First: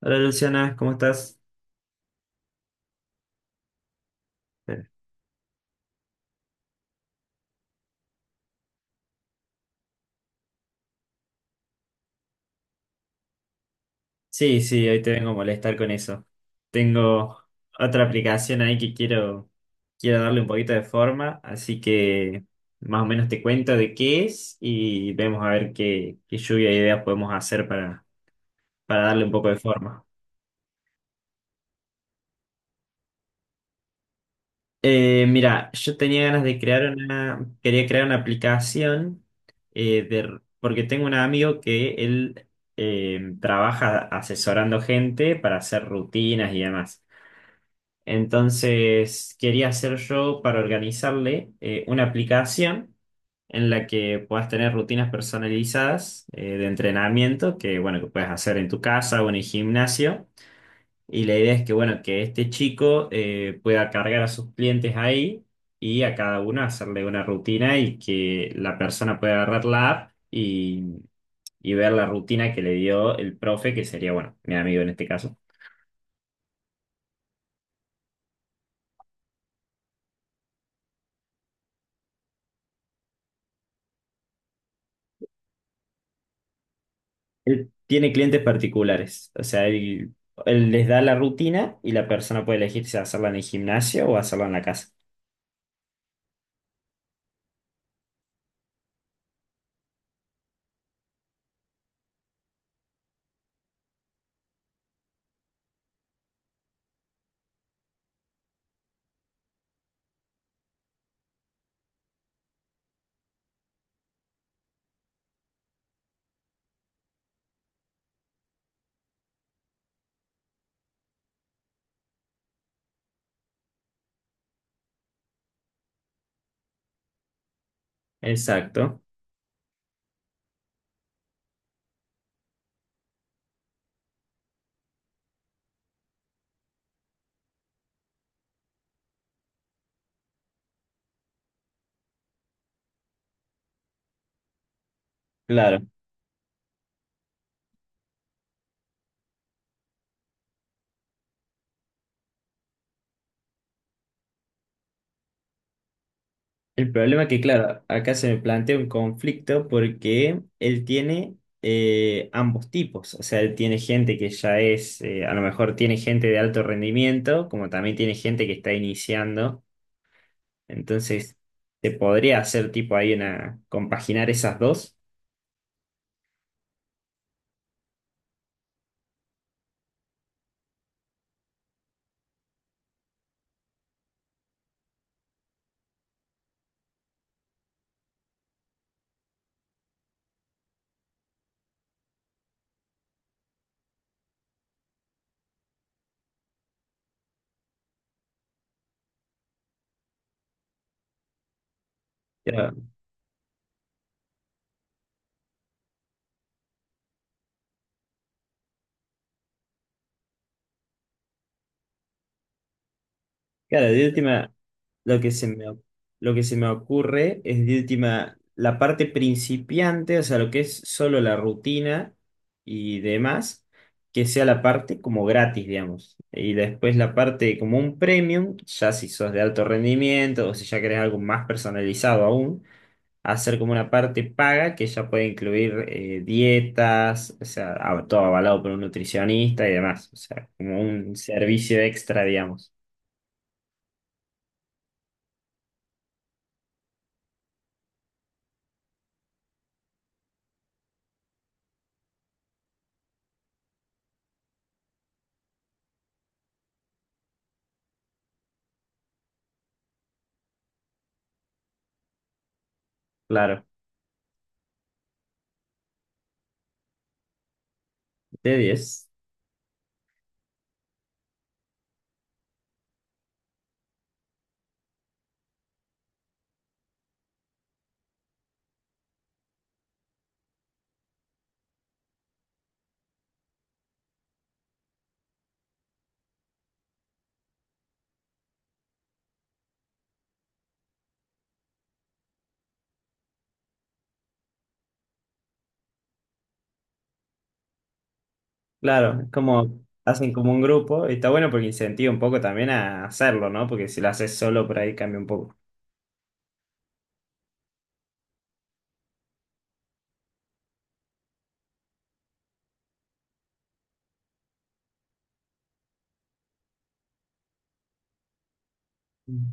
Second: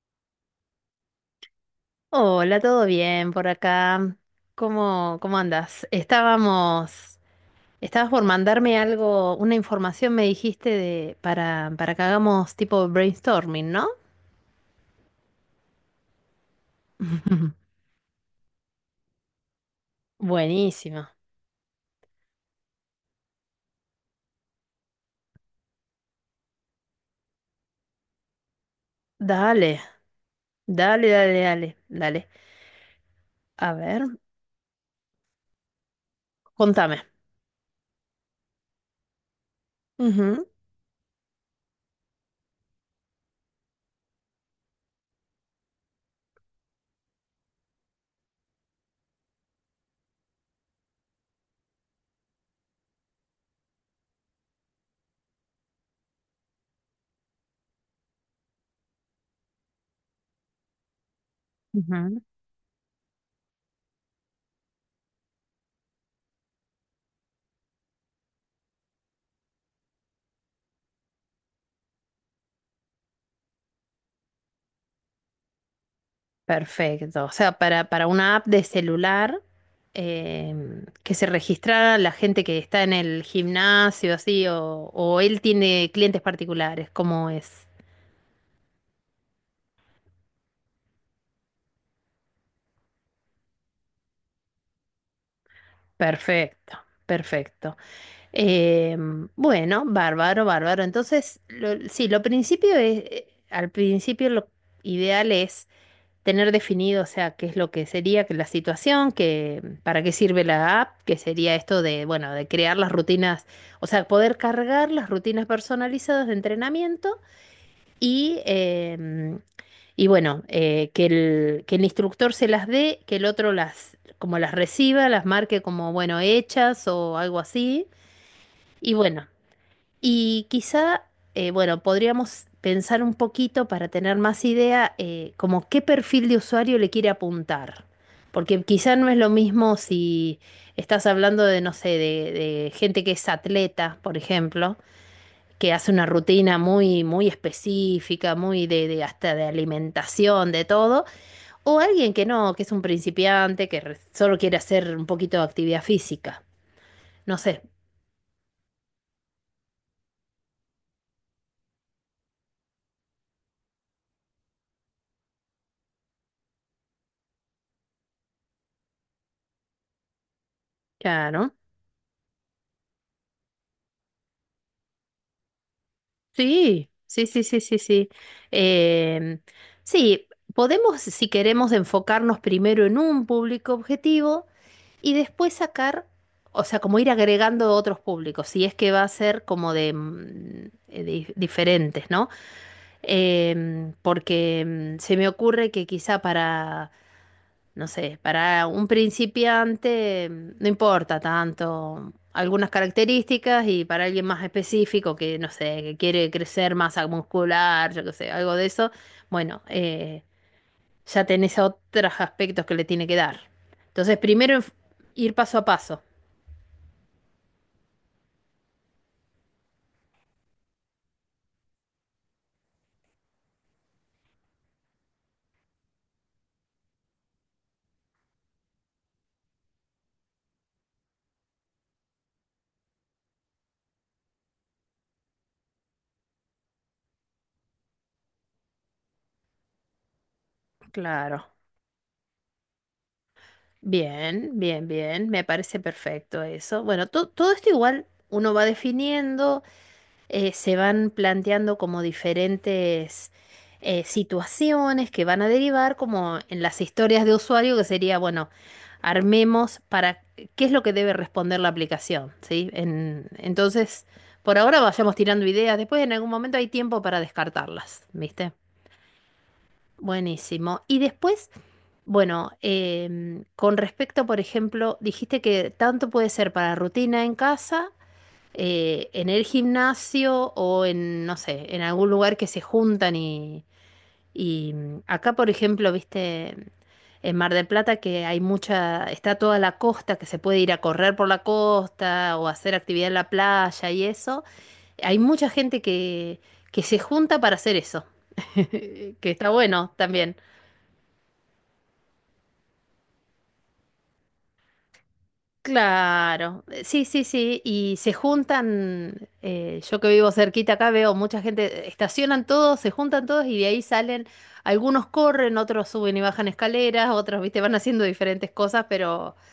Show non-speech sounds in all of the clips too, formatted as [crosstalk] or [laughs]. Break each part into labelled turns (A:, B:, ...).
A: Hola Luciana, ¿cómo estás?
B: Hola, ¿todo bien por acá?
A: Eh,
B: ¿Cómo, cómo andas? Estabas por mandarme algo, una información me dijiste de, para que hagamos tipo brainstorming, ¿no?
A: Sí, sí, hoy te vengo a molestar con eso. Tengo
B: [laughs]
A: otra aplicación ahí que quiero darle un poquito de
B: Buenísimo.
A: forma, así que más o menos te cuento de qué es y vemos a ver qué, qué lluvia de ideas podemos hacer para darle un poco de
B: Dale,
A: forma.
B: dale, dale, dale, dale. A ver,
A: Mira, yo tenía ganas de crear
B: contame.
A: una, quería crear una aplicación
B: Ujú,
A: porque tengo un amigo que él trabaja asesorando gente para hacer rutinas y demás. Entonces, quería hacer yo para organizarle una aplicación en la que puedas tener rutinas personalizadas de entrenamiento que, bueno, que puedes hacer en tu casa o en el gimnasio. Y la idea es que, bueno,
B: ujú.
A: que este chico pueda cargar a sus clientes ahí y a cada uno hacerle una rutina y que la persona pueda agarrar la app y ver la rutina que le dio el profe, que sería, bueno, mi amigo en este caso.
B: Perfecto. O sea, para una app de celular que se registra la gente que está en el gimnasio, así, o él tiene clientes particulares, ¿cómo es?
A: Él tiene clientes particulares, o sea, él les da la rutina y la persona puede elegir si hacerla en el gimnasio o hacerla en la casa.
B: Perfecto, perfecto. Bueno, bárbaro, bárbaro. Entonces, sí, lo principio es, al principio lo ideal es tener definido, o sea, qué es lo que sería que la situación, que para qué sirve la app, que sería esto de, bueno, de crear las rutinas, o sea, poder cargar las rutinas personalizadas de entrenamiento y, eh, y bueno, que el instructor se las dé, que el otro las, como las reciba, las marque como, bueno, hechas o algo así. Y
A: Exacto,
B: bueno, y quizá, bueno, podríamos pensar un poquito para tener más idea, como qué perfil de usuario le quiere apuntar. Porque quizá no es lo mismo si estás hablando de, no sé, de gente que es atleta, por ejemplo, que
A: claro.
B: hace una rutina muy, muy específica, muy de hasta de alimentación, de todo, o alguien que no, que es un principiante, solo quiere hacer un poquito de actividad física.
A: El problema es
B: No
A: que,
B: sé,
A: claro, acá se me plantea un conflicto porque él tiene ambos tipos, o sea, él tiene gente que ya es, a lo mejor tiene gente de alto rendimiento, como también tiene gente que está iniciando, entonces
B: claro.
A: se podría hacer tipo ahí una, compaginar esas dos.
B: Sí, sí, sí, sí, sí, sí. Em, sí, podemos, si queremos, enfocarnos primero en un público objetivo y después sacar, o sea, como ir agregando otros públicos, si es que va a ser como de, diferentes, ¿no? Porque mm, se me ocurre que quizá para no sé, para un principiante mm, no importa tanto algunas características y para alguien más específico que, no sé, que quiere crecer masa muscular, yo qué sé, algo de eso, bueno, eh, ya tenés otros aspectos que le tiene que dar.
A: Claro, de
B: Entonces,
A: última,
B: primero enf-
A: lo que
B: Ir
A: se
B: paso a
A: me, o-
B: paso.
A: lo que se me ocurre es de última la parte principiante, o sea, lo que es solo la rutina y demás, que sea la parte como gratis, digamos. Y después la parte como un premium, ya si sos de alto rendimiento o si ya querés algo más personalizado aún, hacer como una parte paga que ya puede incluir dietas, o sea, todo avalado por un nutricionista y demás, o sea, como un
B: Claro.
A: servicio extra, digamos.
B: Bien, bien, bien. Me parece perfecto eso. Todo esto igual uno va definiendo. Se van planteando como diferentes situaciones que van a derivar como en las historias de usuario, que sería, bueno, armemos para qué es lo que debe responder la aplicación, ¿sí?
A: Claro.
B: Entonces, por ahora vayamos tirando ideas, después en algún momento hay tiempo para descartarlas, ¿viste?
A: De diez.
B: Buenísimo. Y después, bueno, con respecto, por ejemplo, dijiste que tanto puede ser para rutina en casa, en el gimnasio o en, no sé, en algún lugar que se juntan acá, por ejemplo, viste, en Mar del Plata que hay mucha, está toda la costa, que se puede ir a correr por la costa o hacer actividad en la playa y eso. Hay mucha gente que se junta para hacer eso, [laughs] que
A: Claro, es
B: está
A: como
B: bueno
A: hacen
B: también.
A: como un grupo y está bueno porque incentiva un poco también a hacerlo, ¿no? Porque si lo haces solo por ahí cambia un poco.
B: Claro, sí, sí, sí, y se juntan, yo que vivo cerquita acá veo mucha gente, estacionan todos, se juntan todos y de ahí salen, algunos corren, otros suben y bajan escaleras, otros, viste, van haciendo diferentes cosas,
A: Mm.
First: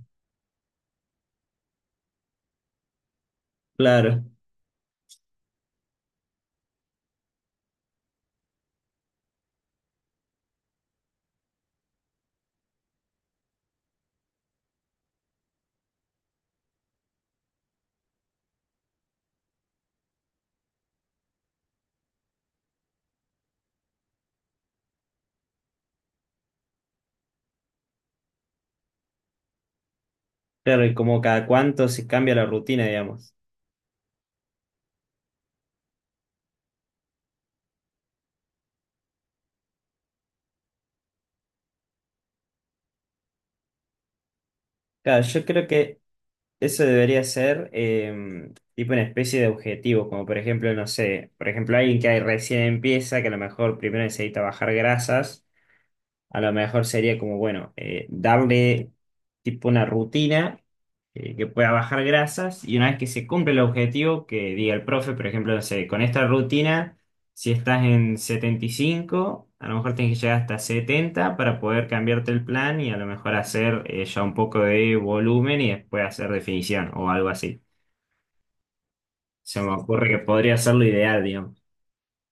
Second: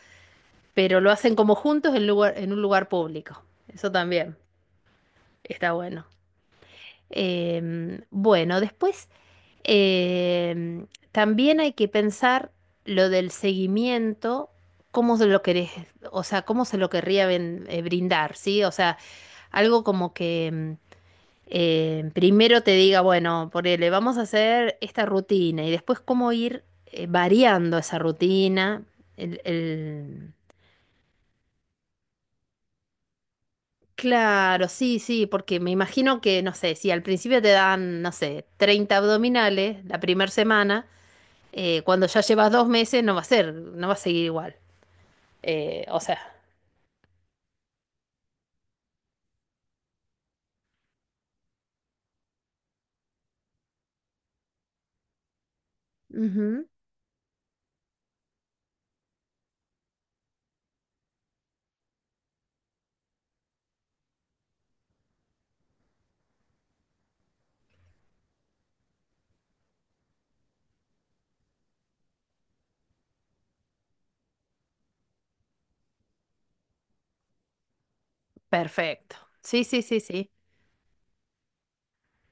B: pero lo hacen como juntos en lugar, en un lugar público. Eso
A: Claro,
B: también está bueno. Bueno, después em, también hay que pensar lo del seguimiento, cómo se lo querés, o sea, cómo se lo querría ven- brindar, ¿sí? O sea, algo como que primero te diga, bueno, ponele, vamos a hacer esta rutina y después cómo ir variando esa rutina, el,
A: claro, y como cada cuánto se cambia la rutina, digamos.
B: claro, sí, sí, porque me imagino que, no sé, si al principio te dan, no sé, 30 abdominales la primera semana, cuando ya llevas 2 meses no va a ser, no va a seguir igual.
A: Claro, yo creo
B: Eh,
A: que
B: o sea,
A: eso debería ser tipo una especie de objetivo, como por ejemplo, no sé, por ejemplo, alguien que ahí recién empieza, que a lo mejor primero necesita bajar grasas. A lo
B: ujú,
A: mejor sería como, bueno, darle tipo una rutina que pueda bajar grasas y una vez que se cumple el objetivo, que diga el profe, por ejemplo, no sé, con esta rutina, si estás en 75 a lo mejor tienes que llegar hasta 70 para poder cambiarte el plan y a lo mejor hacer ya un poco de volumen y después hacer definición o algo así.
B: perfecto.
A: Se
B: Sí,
A: me
B: sí, sí,
A: ocurre que
B: sí.
A: podría ser lo ideal, digamos.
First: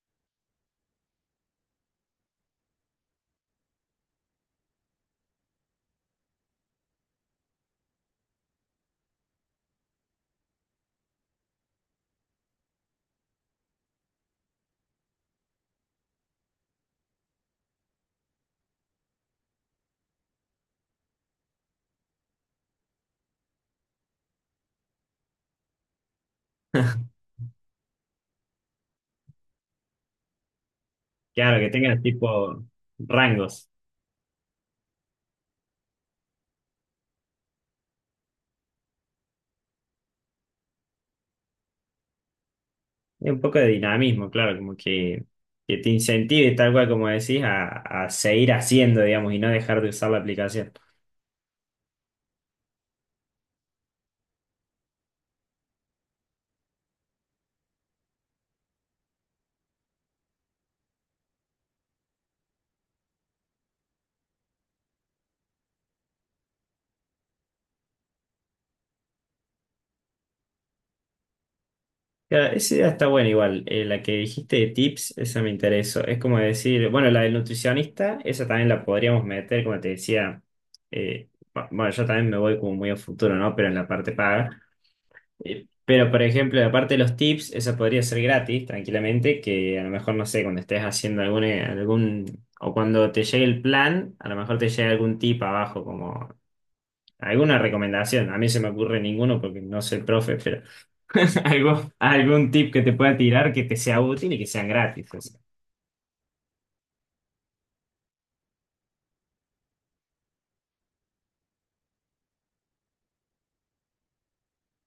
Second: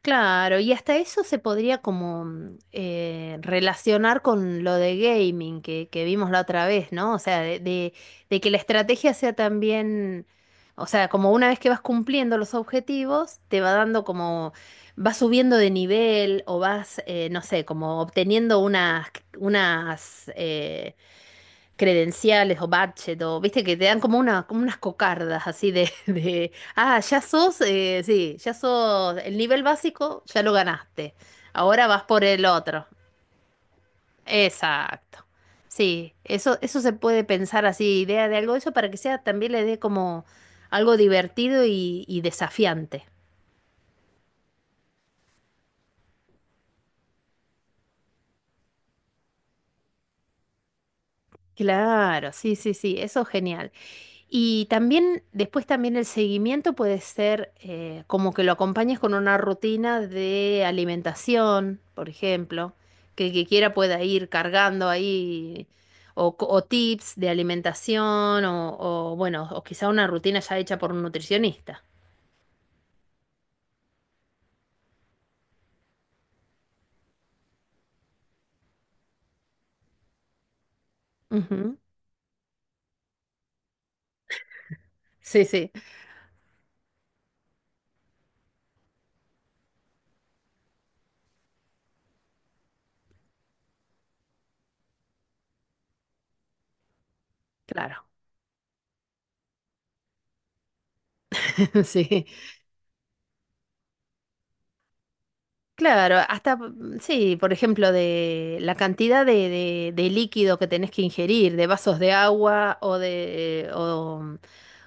B: Claro, y hasta eso se podría como relacionar con lo de gaming que vimos la otra vez, ¿no? O sea, de, de que la estrategia sea también, o sea, como una vez que vas cumpliendo los objetivos, te va dando como, vas subiendo de nivel o vas, no sé, como obteniendo unas, unas eh, credenciales o badge o viste que te dan como una, como unas cocardas así de, [laughs] de ah,
A: [laughs]
B: ya sos, sí, ya sos el nivel básico, ya lo ganaste.
A: Claro, que
B: Ahora
A: tengas
B: vas por el
A: tipo
B: otro.
A: rangos.
B: Exacto. Sí, eso se puede pensar así, idea de algo de eso para que sea también le dé como algo divertido y desafiante.
A: Y un poco de dinamismo, claro, como que te incentive, tal cual como decís, a seguir haciendo, digamos, y no dejar de usar la aplicación.
B: Claro, sí, sí, sí, eso es genial. Y también, después también el seguimiento puede ser como que lo acompañes con una rutina de alimentación, por ejemplo, que el que quiera pueda ir cargando ahí, o tips de alimentación, o, bueno, o quizá una rutina ya hecha por un nutricionista.
A: Claro, esa idea está buena igual. La que dijiste de tips, esa me interesó. Es como decir, bueno, la del nutricionista, esa también la podríamos meter, como te decía, eh,
B: Ujú.
A: bueno, yo también me voy como muy a futuro, ¿no? Pero en la parte paga.
B: Sí, sí,
A: Pero, por ejemplo, aparte de los tips, eso podría ser gratis, tranquilamente, que a lo mejor, no sé, cuando estés haciendo o cuando te llegue el plan, a lo mejor te llegue algún tip abajo, como alguna
B: claro.
A: recomendación. A mí se me ocurre ninguno porque no soy profe, pero [laughs]
B: [laughs]
A: algo,
B: Sí,
A: algún tip que te pueda tirar que te sea útil y que sean gratis. O sea.
B: claro, hasta, mm, sí, por ejemplo, de la cantidad de, de líquido que tenés que ingerir, de vasos de agua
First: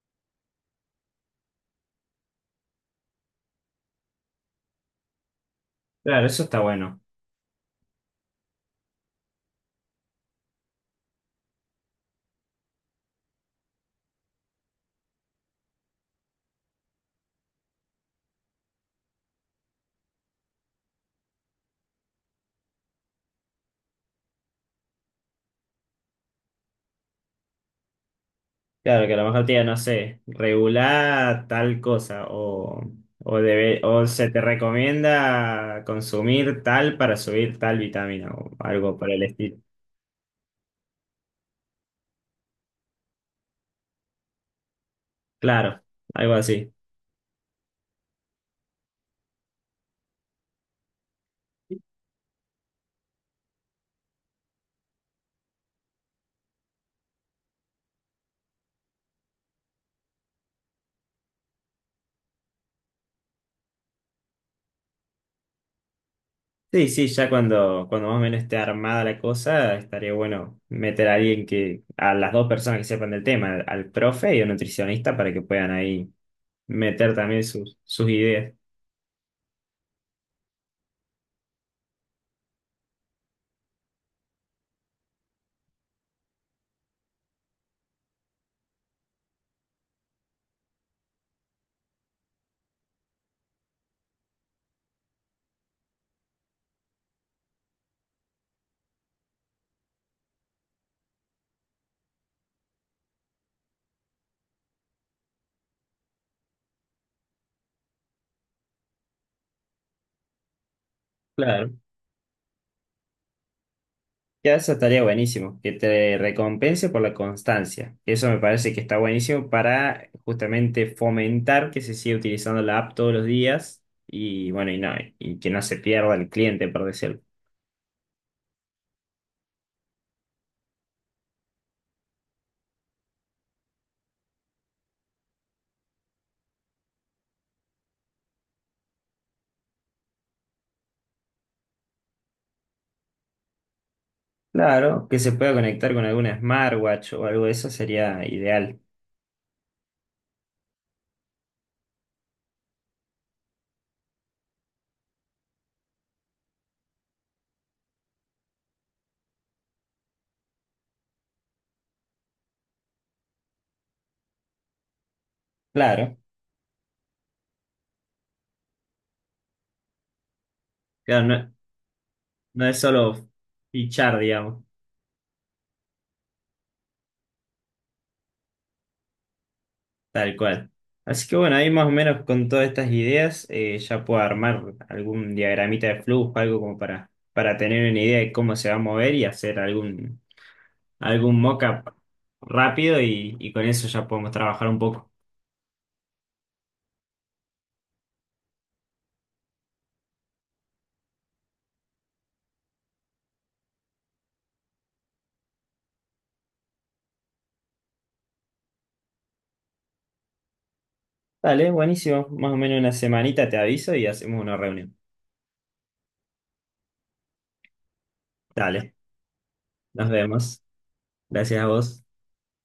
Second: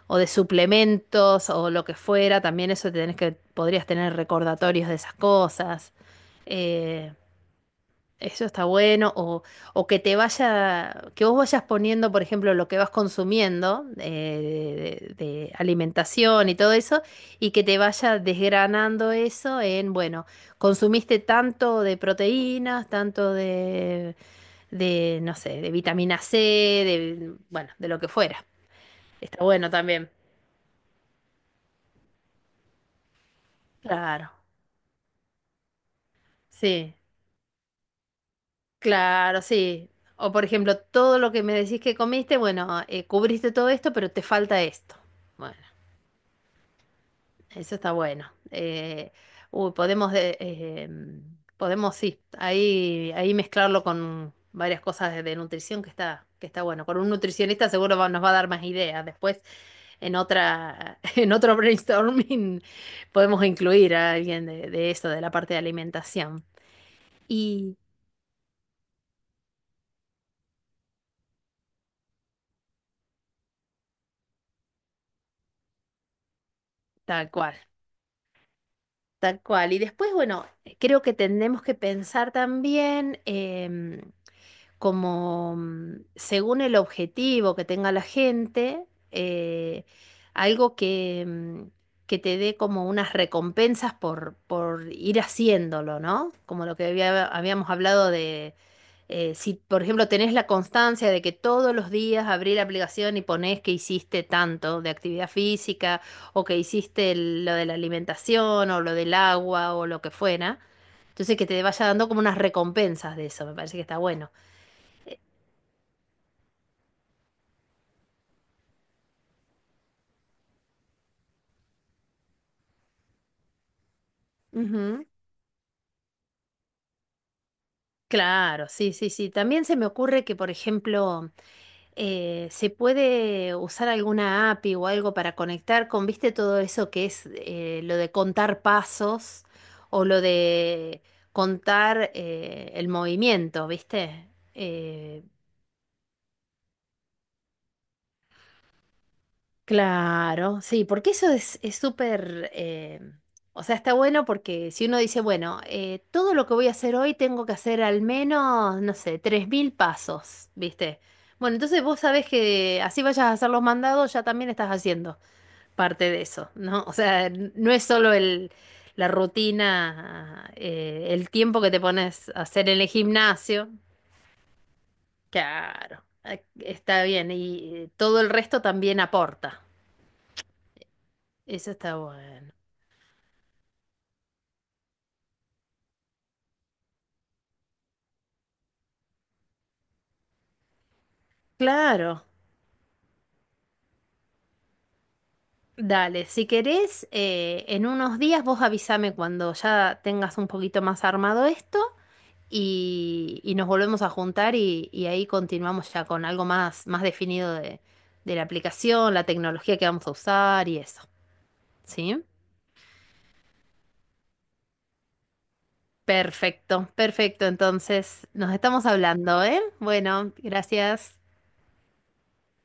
B: o de suplementos o lo que fuera, también eso tenés que, podrías tener recordatorios de esas cosas.
A: Claro, eso está bueno.
B: Eh, Eso está bueno, o que te vaya, que vos vayas poniendo, por ejemplo, lo que vas consumiendo de alimentación y todo eso, y que te vaya desgranando eso en, bueno, consumiste tanto de proteínas, tanto de, no sé, de vitamina C, de, bueno, de lo que fuera.
A: Claro, que a lo
B: Está
A: mejor te diga,
B: bueno
A: no
B: también.
A: sé, regular tal cosa o se
B: Claro,
A: te recomienda consumir
B: sí.
A: tal para subir tal vitamina o algo por el
B: Claro,
A: estilo.
B: sí. O por ejemplo, todo lo que me decís que comiste, bueno, cubriste todo esto, pero te falta esto. Bueno,
A: Claro, algo así.
B: eso está bueno. Uy, podemos, de- eh, Podemos, sí, ahí, ahí mezclarlo con varias cosas de nutrición que está bueno. Con un nutricionista seguro nos va a dar más ideas. Después, en otra, [laughs] en otro brainstorming, podemos incluir a alguien de eso, de la parte de alimentación.
A: Sí, sí, ya
B: Y
A: cuando más o menos esté armada la cosa, estaría bueno meter a alguien que, a las dos personas que sepan del tema, al profe y al nutricionista para que puedan ahí meter
B: tal
A: también
B: cual.
A: sus, sus ideas.
B: Tal cual. Y después, bueno, creo que tenemos que pensar también, como mm, según el objetivo que tenga la gente, eh, algo que, que te dé como unas recompensas por ir haciéndolo, ¿no? Como lo que habíamos hablado de, si por ejemplo tenés la constancia de que todos los días abrí la aplicación y ponés que hiciste tanto de actividad física o que hiciste lo de la alimentación o lo del agua o lo que fuera. Entonces que te
A: Claro.
B: vaya dando como unas recompensas de eso, me parece que está bueno.
A: Ya eso estaría buenísimo, que te recompense por la constancia. Eso me parece que está buenísimo para justamente fomentar que se siga utilizando la app todos los días y bueno, y no,
B: Ujú,
A: y que no se pierda el cliente, por decirlo.
B: claro, sí, sí, sí. También se me ocurre que, por ejemplo, se puede usar alguna API o algo para conectar con, viste, todo eso que es lo de contar pasos o lo de contar el movimiento, viste.
A: Claro, que
B: Eh,
A: se pueda conectar con alguna smartwatch o algo de eso sería ideal.
B: Claro, sí, porque eso es súper, o sea, está bueno porque si uno dice, bueno, todo lo que voy a hacer hoy tengo que hacer al menos, no sé, 3.000 pasos, ¿viste? Bueno, entonces vos sabés que así vayas a hacer los mandados, ya también estás haciendo parte
A: Claro,
B: de eso, ¿no? O sea, no es solo el, la rutina,
A: claro,
B: el tiempo que te pones a
A: no
B: hacer
A: es
B: en el
A: solo
B: gimnasio,
A: fichar, digamos.
B: claro, está bien, y todo el resto también aporta,
A: Tal cual. Así que bueno, ahí
B: eso
A: más o
B: está
A: menos con
B: bueno.
A: todas estas ideas ya puedo armar algún diagramita de flujo, algo como para tener una idea de cómo se va a mover y hacer algún mock-up
B: Claro,
A: rápido y con eso ya podemos trabajar un poco.
B: dale, si querés, en unos días vos avísame cuando ya tengas un poquito más armado esto y nos volvemos a juntar y ahí continuamos ya con algo más, más definido de la aplicación, la tecnología que vamos a usar y eso,
A: Dale,
B: ¿sí?
A: buenísimo. Más o menos una semanita te aviso y hacemos una reunión.
B: Perfecto, perfecto, entonces nos estamos
A: Dale,
B: hablando, ¿eh?
A: nos
B: Bueno,
A: vemos.
B: gracias.
A: Gracias a vos.